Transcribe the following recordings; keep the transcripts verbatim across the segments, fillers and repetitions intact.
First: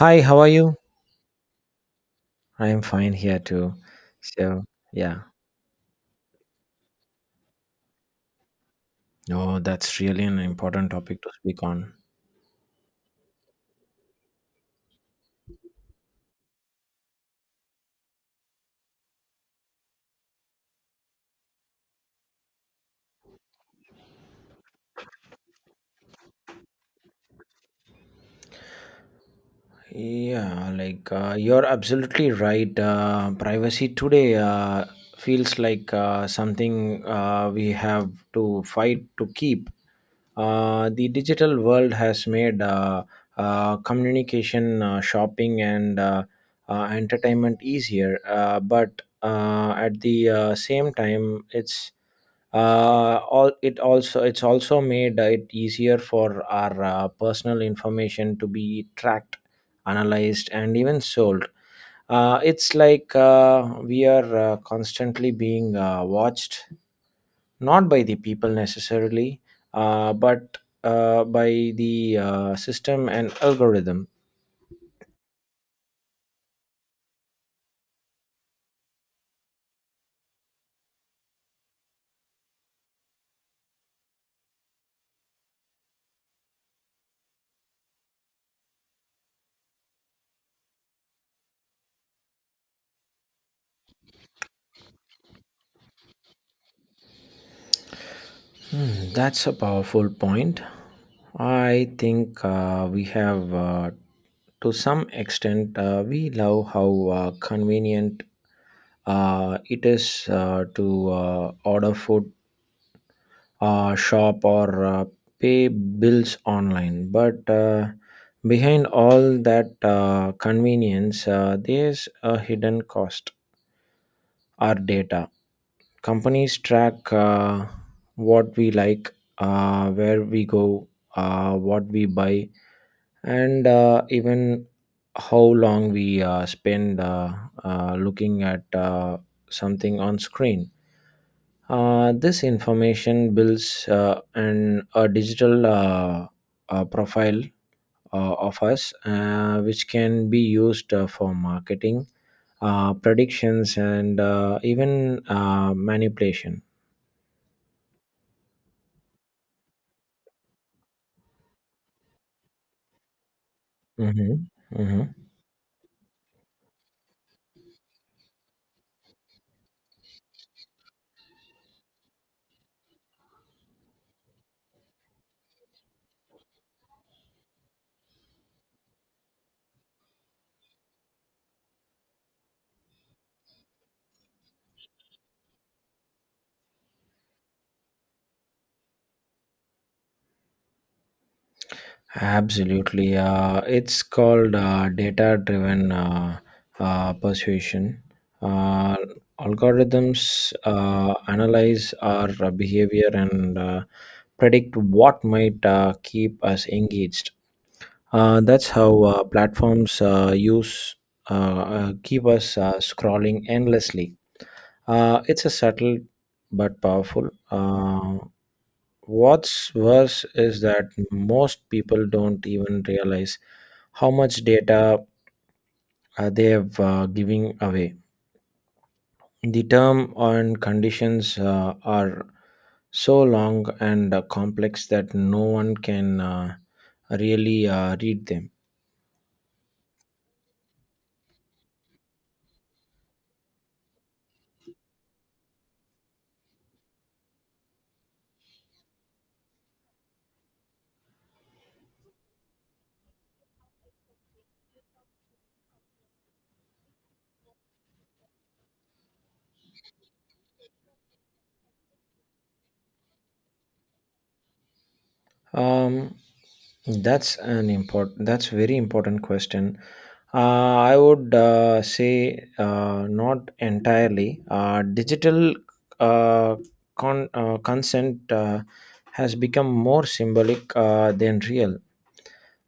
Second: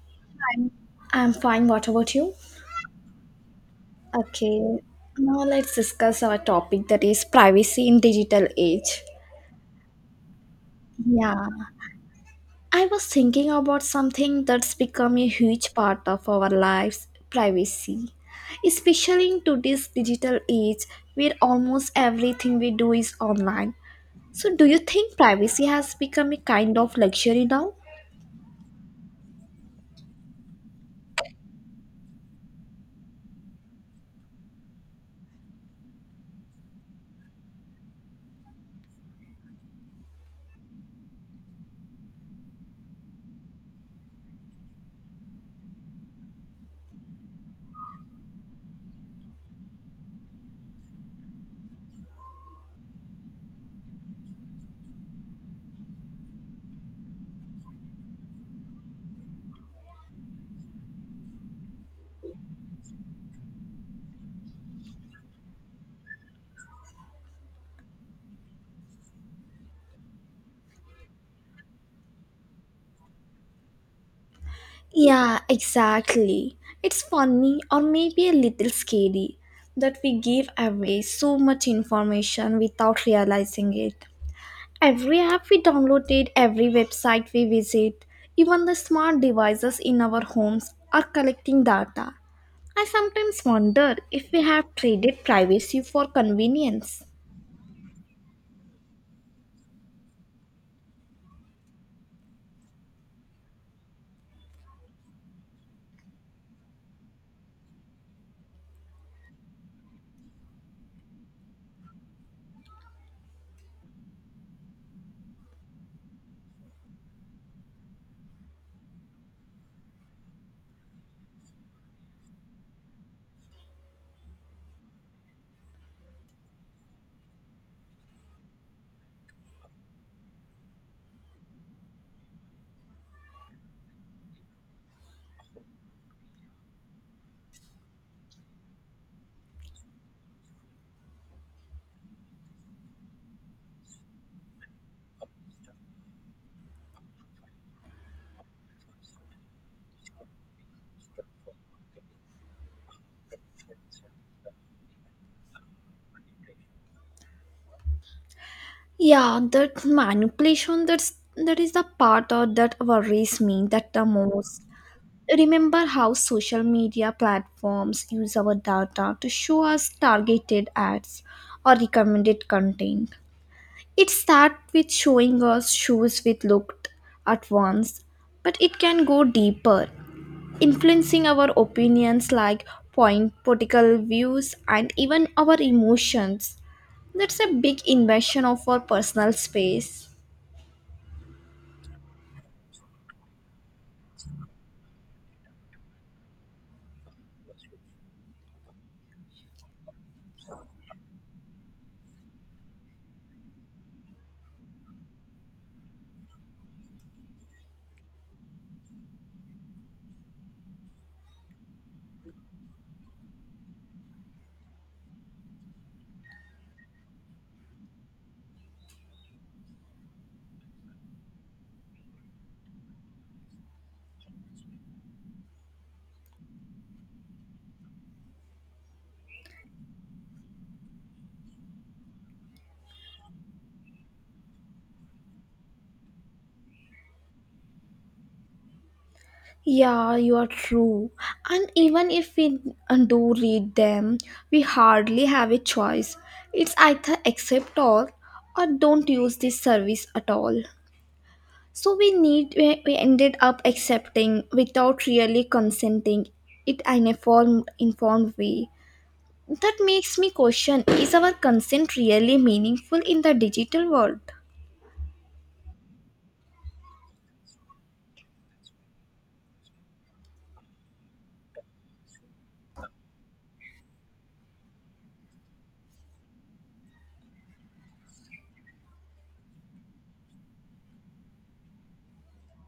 Hi, how are you? I'm fine. What about you? I am fine here too. Okay. So, yeah, Now let's discuss our topic that is privacy in digital age. Oh, that's really an important topic to Yeah. speak on. I was thinking about something that's become a huge part of our lives, privacy. Especially in today's digital age where almost everything we do is online. So do you think privacy has become a kind of luxury now? Yeah, like uh, you're absolutely right. Uh, privacy today uh, feels like uh, something uh, we have to fight to keep. Uh, the digital world has made uh, uh, communication, uh, shopping, and uh, uh, entertainment easier, uh, but uh, at the uh, same time, it's uh, all it also it's also made it easier for our uh, personal information to be tracked, analyzed, and even sold. Uh, it's like uh, we are uh, constantly being uh, watched, not by the people necessarily, uh, but uh, by the uh, system and algorithm. Yeah, exactly. It's funny or maybe a little scary that we give away so much information without realizing it. Every app we downloaded, every website we visit, even the smart devices in our homes are collecting data. I sometimes wonder if we have traded privacy for convenience. Hmm, that's a powerful point. I think uh, we have uh, to some extent uh, we love how uh, convenient uh, it is uh, to uh, order food, uh, shop, or uh, pay bills online. But uh, behind all that uh, convenience, uh, there's a hidden cost: our data. Companies track uh, what we like, uh, where we go, uh, what we buy, and uh, even how long we uh, spend uh, uh, looking at uh, something on screen. Uh, this information builds uh, an, a digital uh, uh, profile uh, of us, uh, which can be used uh, for marketing, uh, predictions, and uh, even uh, manipulation. Yeah, that manipulation that's that is the part of that worries me that the Mhm, most. mhm. Remember how social media platforms use our data to show us targeted ads or recommended content. It starts with showing us shoes we looked at once, but it can go deeper, influencing our opinions like point, political views, and even our emotions. That's a big invasion of our personal space. Absolutely. Uh, it's called uh, data driven uh, uh, persuasion. Uh, Algorithms uh, analyze our uh, behavior and uh, predict what might uh, keep us engaged. Uh, that's how uh, platforms uh, use uh, uh, keep us uh, scrolling endlessly. Uh, it's a subtle but powerful. Uh, what's worse is that most people don't even realize how much data uh, they have uh, giving away. The term and conditions uh, are so long and uh, complex that no one can uh, really uh, read them. Yeah, you are true. And even if we uh, do read them, we hardly have a choice. It's either accept all or don't use this service at all. So we need we we ended up accepting without really consenting it in a form, informed way. That makes me question, is our consent really meaningful in the digital world? Um, that's an important. That's very important question. Uh, I would uh, say uh, not entirely. Uh, digital uh, con- uh, consent uh, has become more symbolic uh, than real.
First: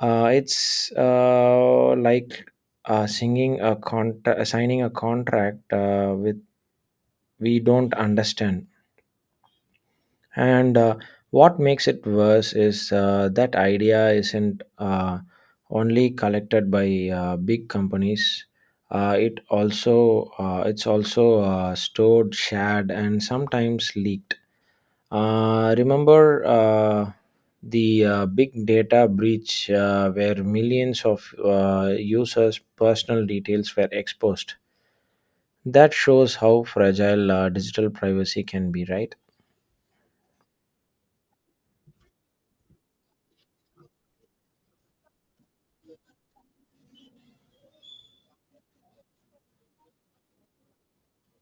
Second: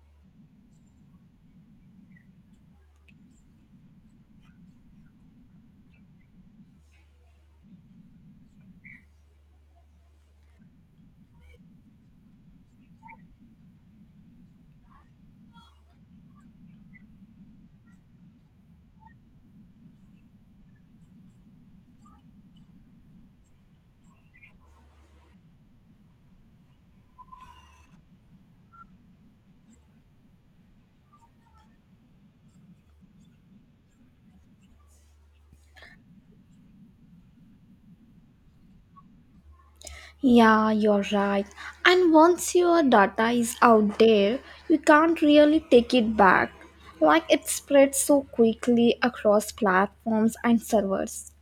Uh, it's uh, like uh, singing a contra- signing a contract uh, with we don't understand. And uh, what makes it worse is uh, that idea isn't uh, only collected by uh, big companies. Uh, it also uh, it's also uh, stored, shared, and sometimes leaked. Uh, remember uh, the uh, big data breach uh, where millions of uh, users' personal details were exposed. That shows how fragile uh, digital privacy can be, right? Yeah, you're right. And once your data is out there, you can't really take it back. Like it spreads so quickly across platforms and servers.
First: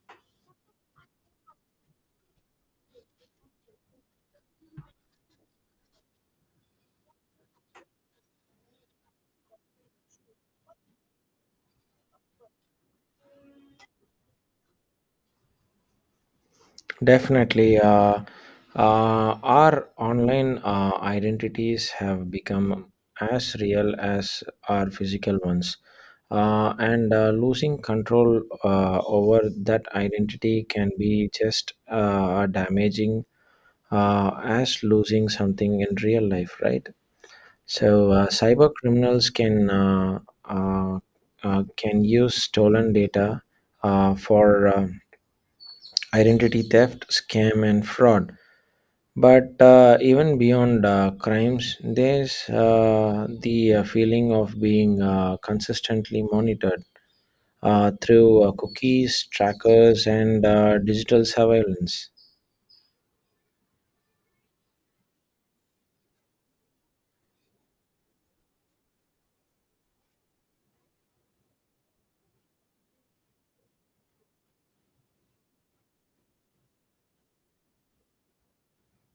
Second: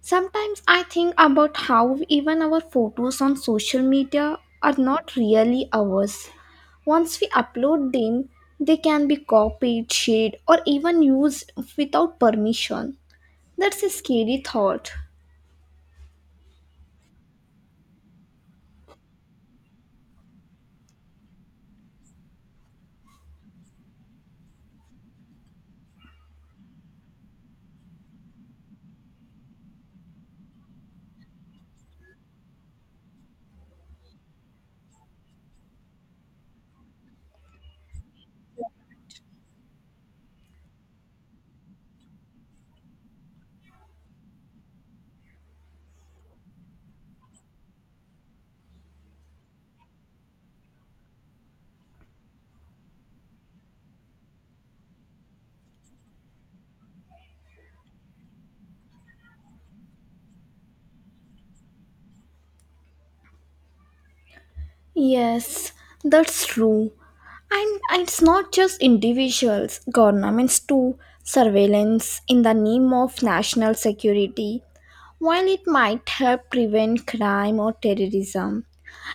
Sometimes I think about how even our photos on social media are not really ours. Once we upload them, they can be copied, shared, or even used without permission. That's a scary thought. Definitely. uh, uh, our online uh, identities have become as real as our physical ones, uh, and uh, losing control uh, over that identity can be just uh, damaging uh, as losing something in real life, right? So, uh, cyber criminals can uh, uh, uh, can use stolen data uh, for uh, identity theft, scam, and fraud, but uh, even beyond uh, crimes, there's uh, the uh, feeling of being uh, consistently monitored uh, through uh, cookies, trackers, and uh, digital surveillance. Yes, that's true. And it's not just individuals, governments too. Surveillance in the name of national security, while it might help prevent crime or terrorism,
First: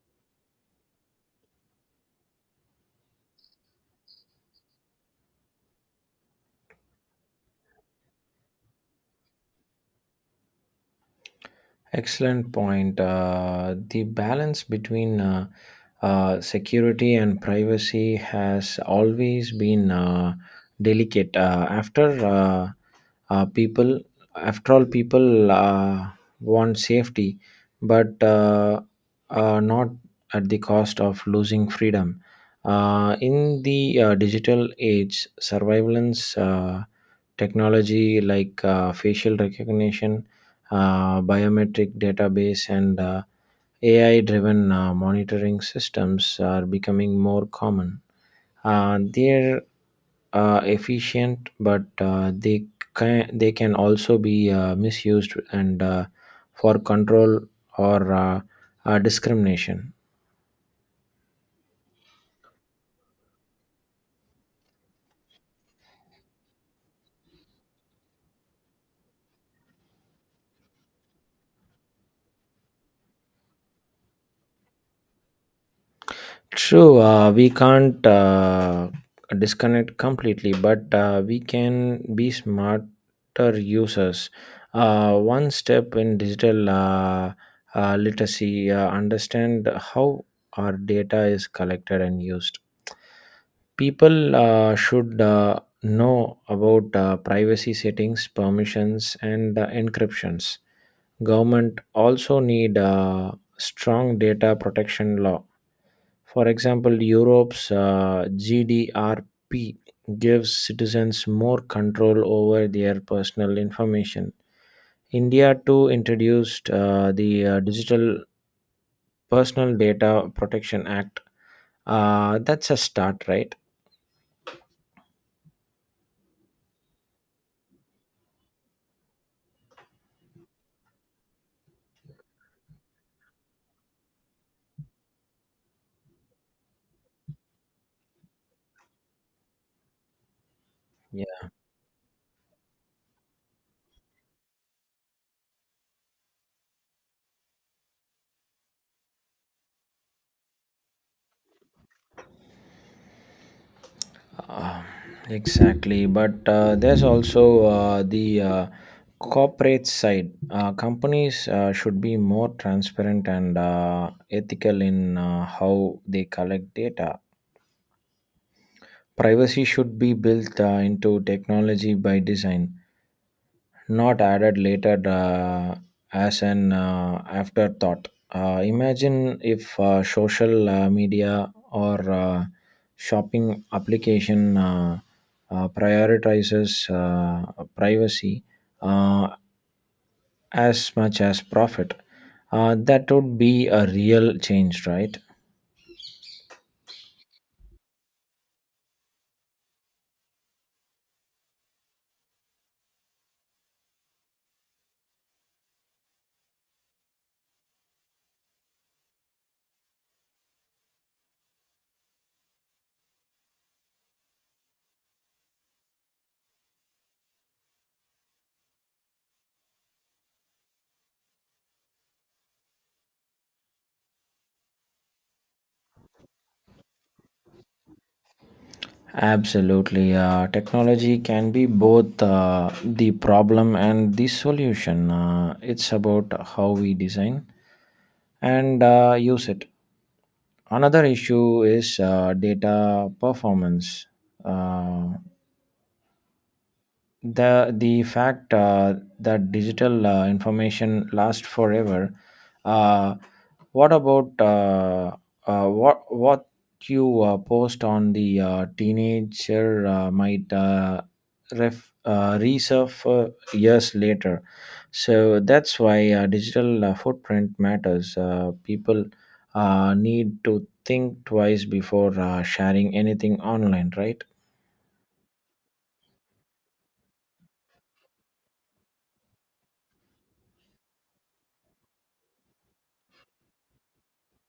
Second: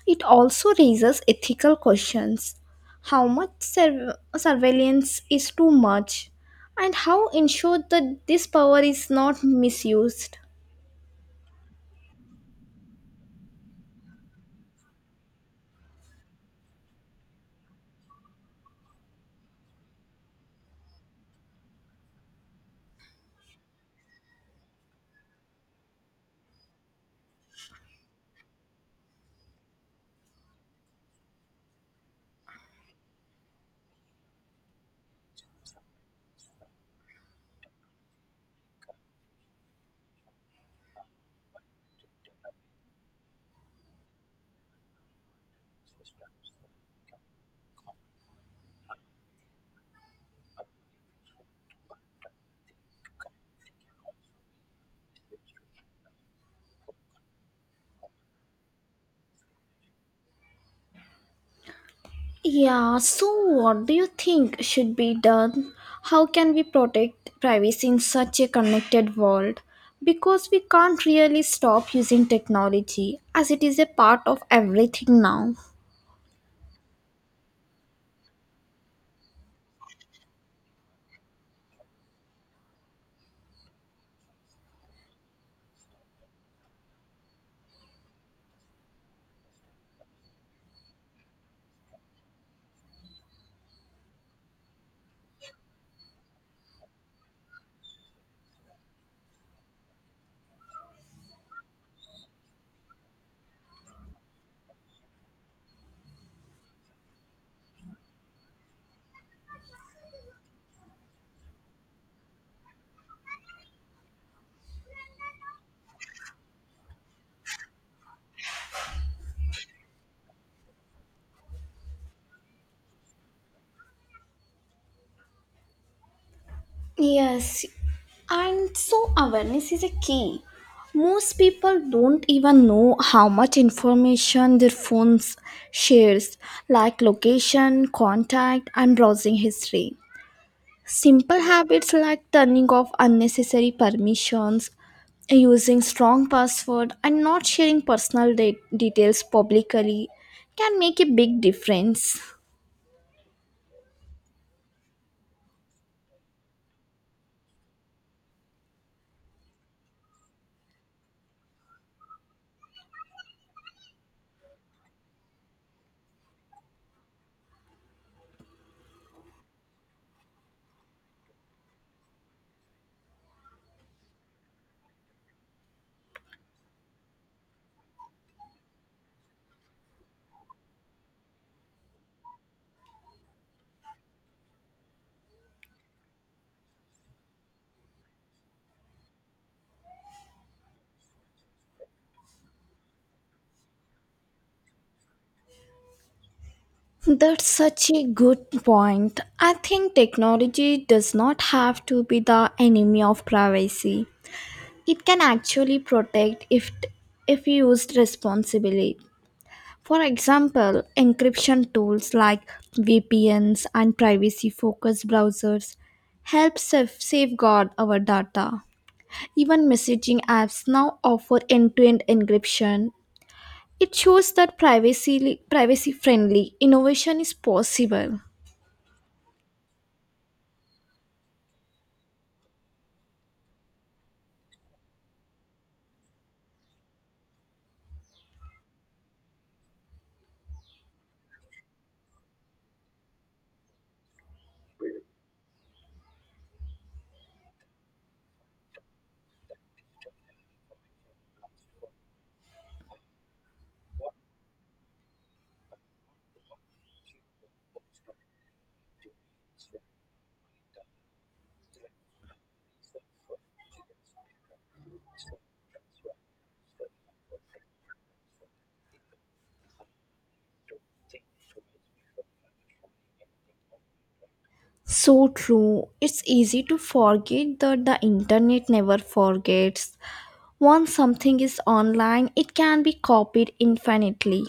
it also raises ethical questions. How much sur- surveillance is too much, and how ensure that this power is not misused? Excellent point. Uh, the balance between uh, uh, security and privacy has always been uh, delicate. Uh, after uh, uh, people, After all, people uh, want safety, but uh, uh, not at the cost of losing freedom. Uh, in the uh, digital age, surveillance uh, technology like uh, facial recognition, uh, biometric database, and uh, A I driven uh, monitoring systems are becoming more common. Uh, they're uh, efficient, but uh, they, can, they can also be uh, misused and uh, for control or uh, uh, discrimination. Yeah, so what do you think should be done? How can we protect privacy in such a connected world? Because we can't really stop using technology as it is a part of everything now. True, uh, we can't uh, disconnect completely, but uh, we can be smarter users. Uh, one step in digital uh, uh, literacy, uh, understand how our data is collected and used. People uh, should uh, know about uh, privacy settings, permissions, and uh, encryptions. Government also need uh, strong data protection law, for example, Europe's uh, G D R P gives citizens more control over their personal information. India too introduced uh, the uh, Digital Personal Data Protection Act. Uh, that's a start, right? Yes, and so awareness is a key. Most people don't even know how much information their phones shares, like location, contact, and browsing history. Simple Yeah. habits like turning off unnecessary permissions, using strong password and not sharing personal de- details publicly can make a big difference. Uh, exactly. But uh, there's also uh, the uh, corporate side. Uh, companies uh, should be more transparent and uh, ethical in uh, how they collect data. Privacy should be built uh, into technology by design, not added later uh, as an uh, afterthought. Uh, imagine if uh, social uh, media or uh, shopping application uh, uh, prioritizes uh, privacy uh, as much as profit. Uh, that would be a real change, right? That's such a good point. I think technology does not have to be the enemy of privacy. It can actually protect if if used responsibly. For example, encryption tools like V P Ns and privacy focused browsers help saf- safeguard our data. Even messaging apps now offer end to end encryption. It shows that privacy privacy friendly innovation is possible. Absolutely. Uh, technology can be both uh, the problem and the solution. Uh, it's about how we design and uh, use it. Another issue is uh, data performance. Uh, the the fact uh, that digital uh, information lasts forever. uh, what about uh, uh, what what you uh, post on the uh, teenager uh, might uh, ref, uh, reserve uh, years later. So that's why uh, digital uh, footprint matters. Uh, people uh, need to think twice before uh, sharing anything online, right? So true. It's easy to forget that the internet never forgets. Once something is online, it can be copied infinitely.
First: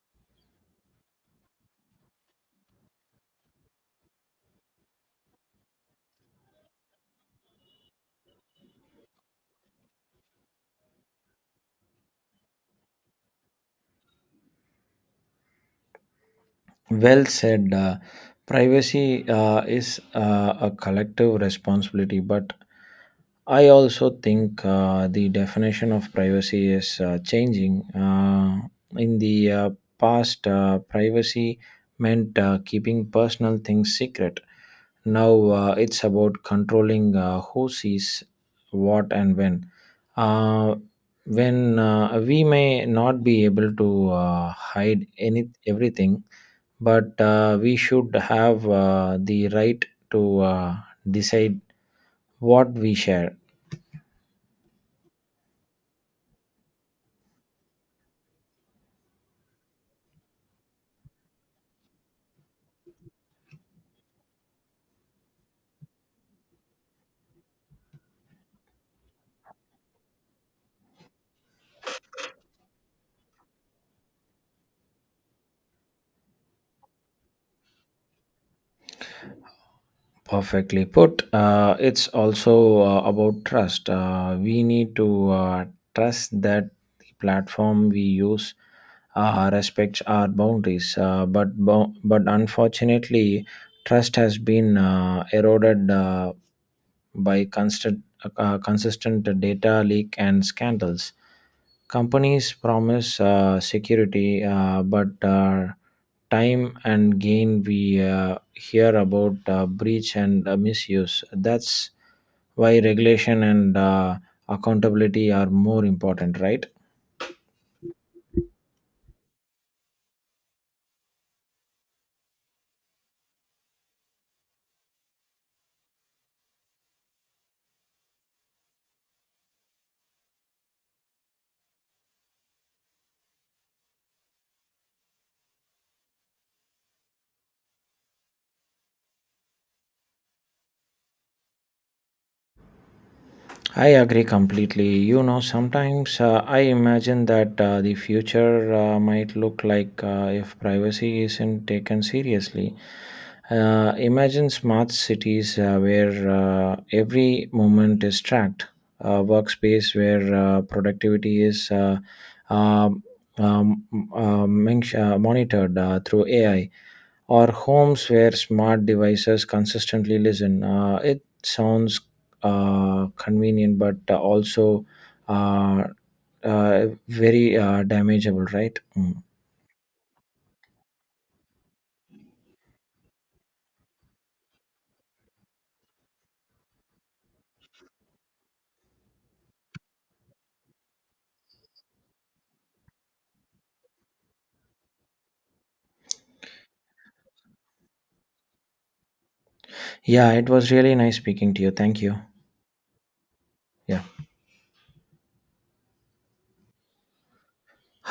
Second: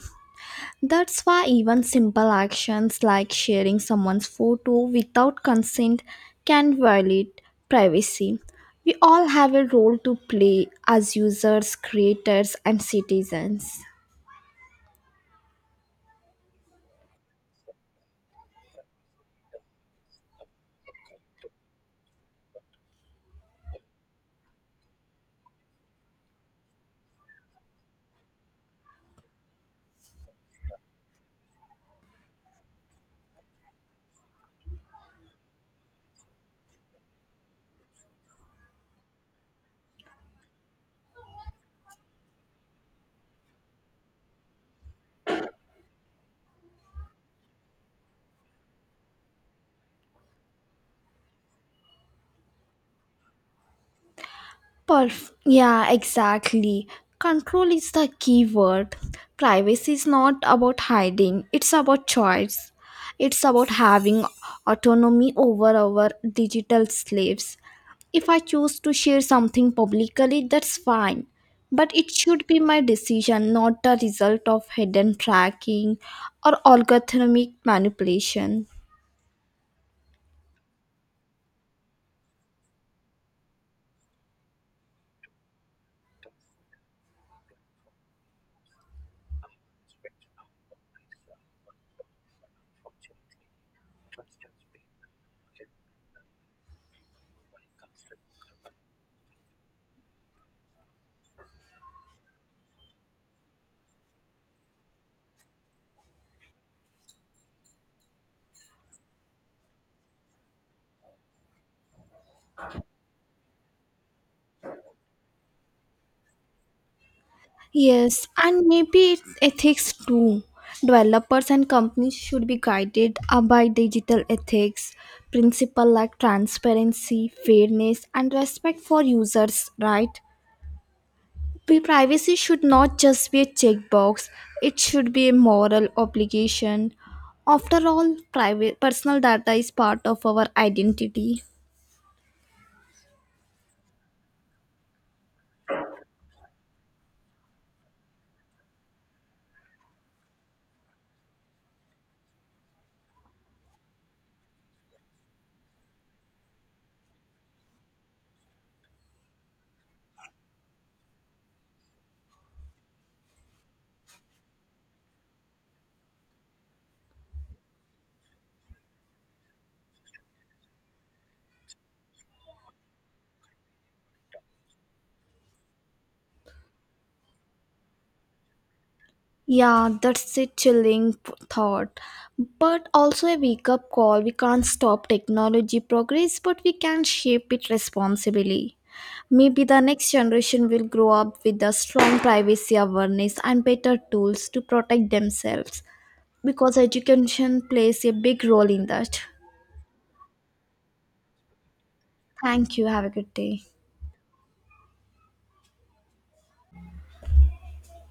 That's why even simple actions like sharing someone's photo without consent can violate privacy. We all have a role to play as users, creators, and citizens. Well said. Uh, privacy uh, is uh, a collective responsibility, but I also think uh, the definition of privacy is uh, changing. Uh, in the uh, past, uh, privacy meant uh, keeping personal things secret. Now uh, it's about controlling uh, who sees what and when. Uh, when uh, we may not be able to uh, hide any everything, but uh, we should have uh, the right to uh, decide what we share. Perf- yeah, exactly. Control is the key word. Privacy is not about hiding, it's about choice. It's about having autonomy over our digital slaves. If I choose to share something publicly, that's fine. But it should be my decision, not the result of hidden tracking or algorithmic manipulation. Perfectly put. Uh, it's also uh, about trust. Uh, we need to uh, trust that the platform we use uh, respects our boundaries. Uh, but bo- but unfortunately, trust has been uh, eroded uh, by constant uh, consistent data leak and scandals. Companies promise uh, security, uh, but uh, time and again we uh, hear about uh, breach and uh, misuse. That's why regulation and uh, accountability are more important, right? Yes, and maybe ethics too. Developers and companies should be guided uh, by digital ethics, principle like transparency, fairness, and respect for users, right? Pri- Privacy should not just be a checkbox, it should be a moral obligation. After all, private personal data is part of our identity. I agree completely. You know, sometimes uh, I imagine that uh, the future uh, might look like uh, if privacy isn't taken seriously. Uh, imagine smart cities uh, where uh, every moment is tracked, a workspace where uh, productivity is uh, um, um, um, mench- uh, monitored uh, through A I, or homes where smart devices consistently listen. Uh, it sounds uh, convenient, but uh, also uh, uh, very uh, damageable, right? Mm. Yeah, that's a chilling p- thought, but also a wake up call. We can't stop technology progress, but we can shape it responsibly. Maybe the next generation will grow up with a strong privacy awareness and better tools to protect themselves because education plays a big role in that. Yeah, it was really nice speaking to you. Thank you. Thank you. Have a good day. Yeah.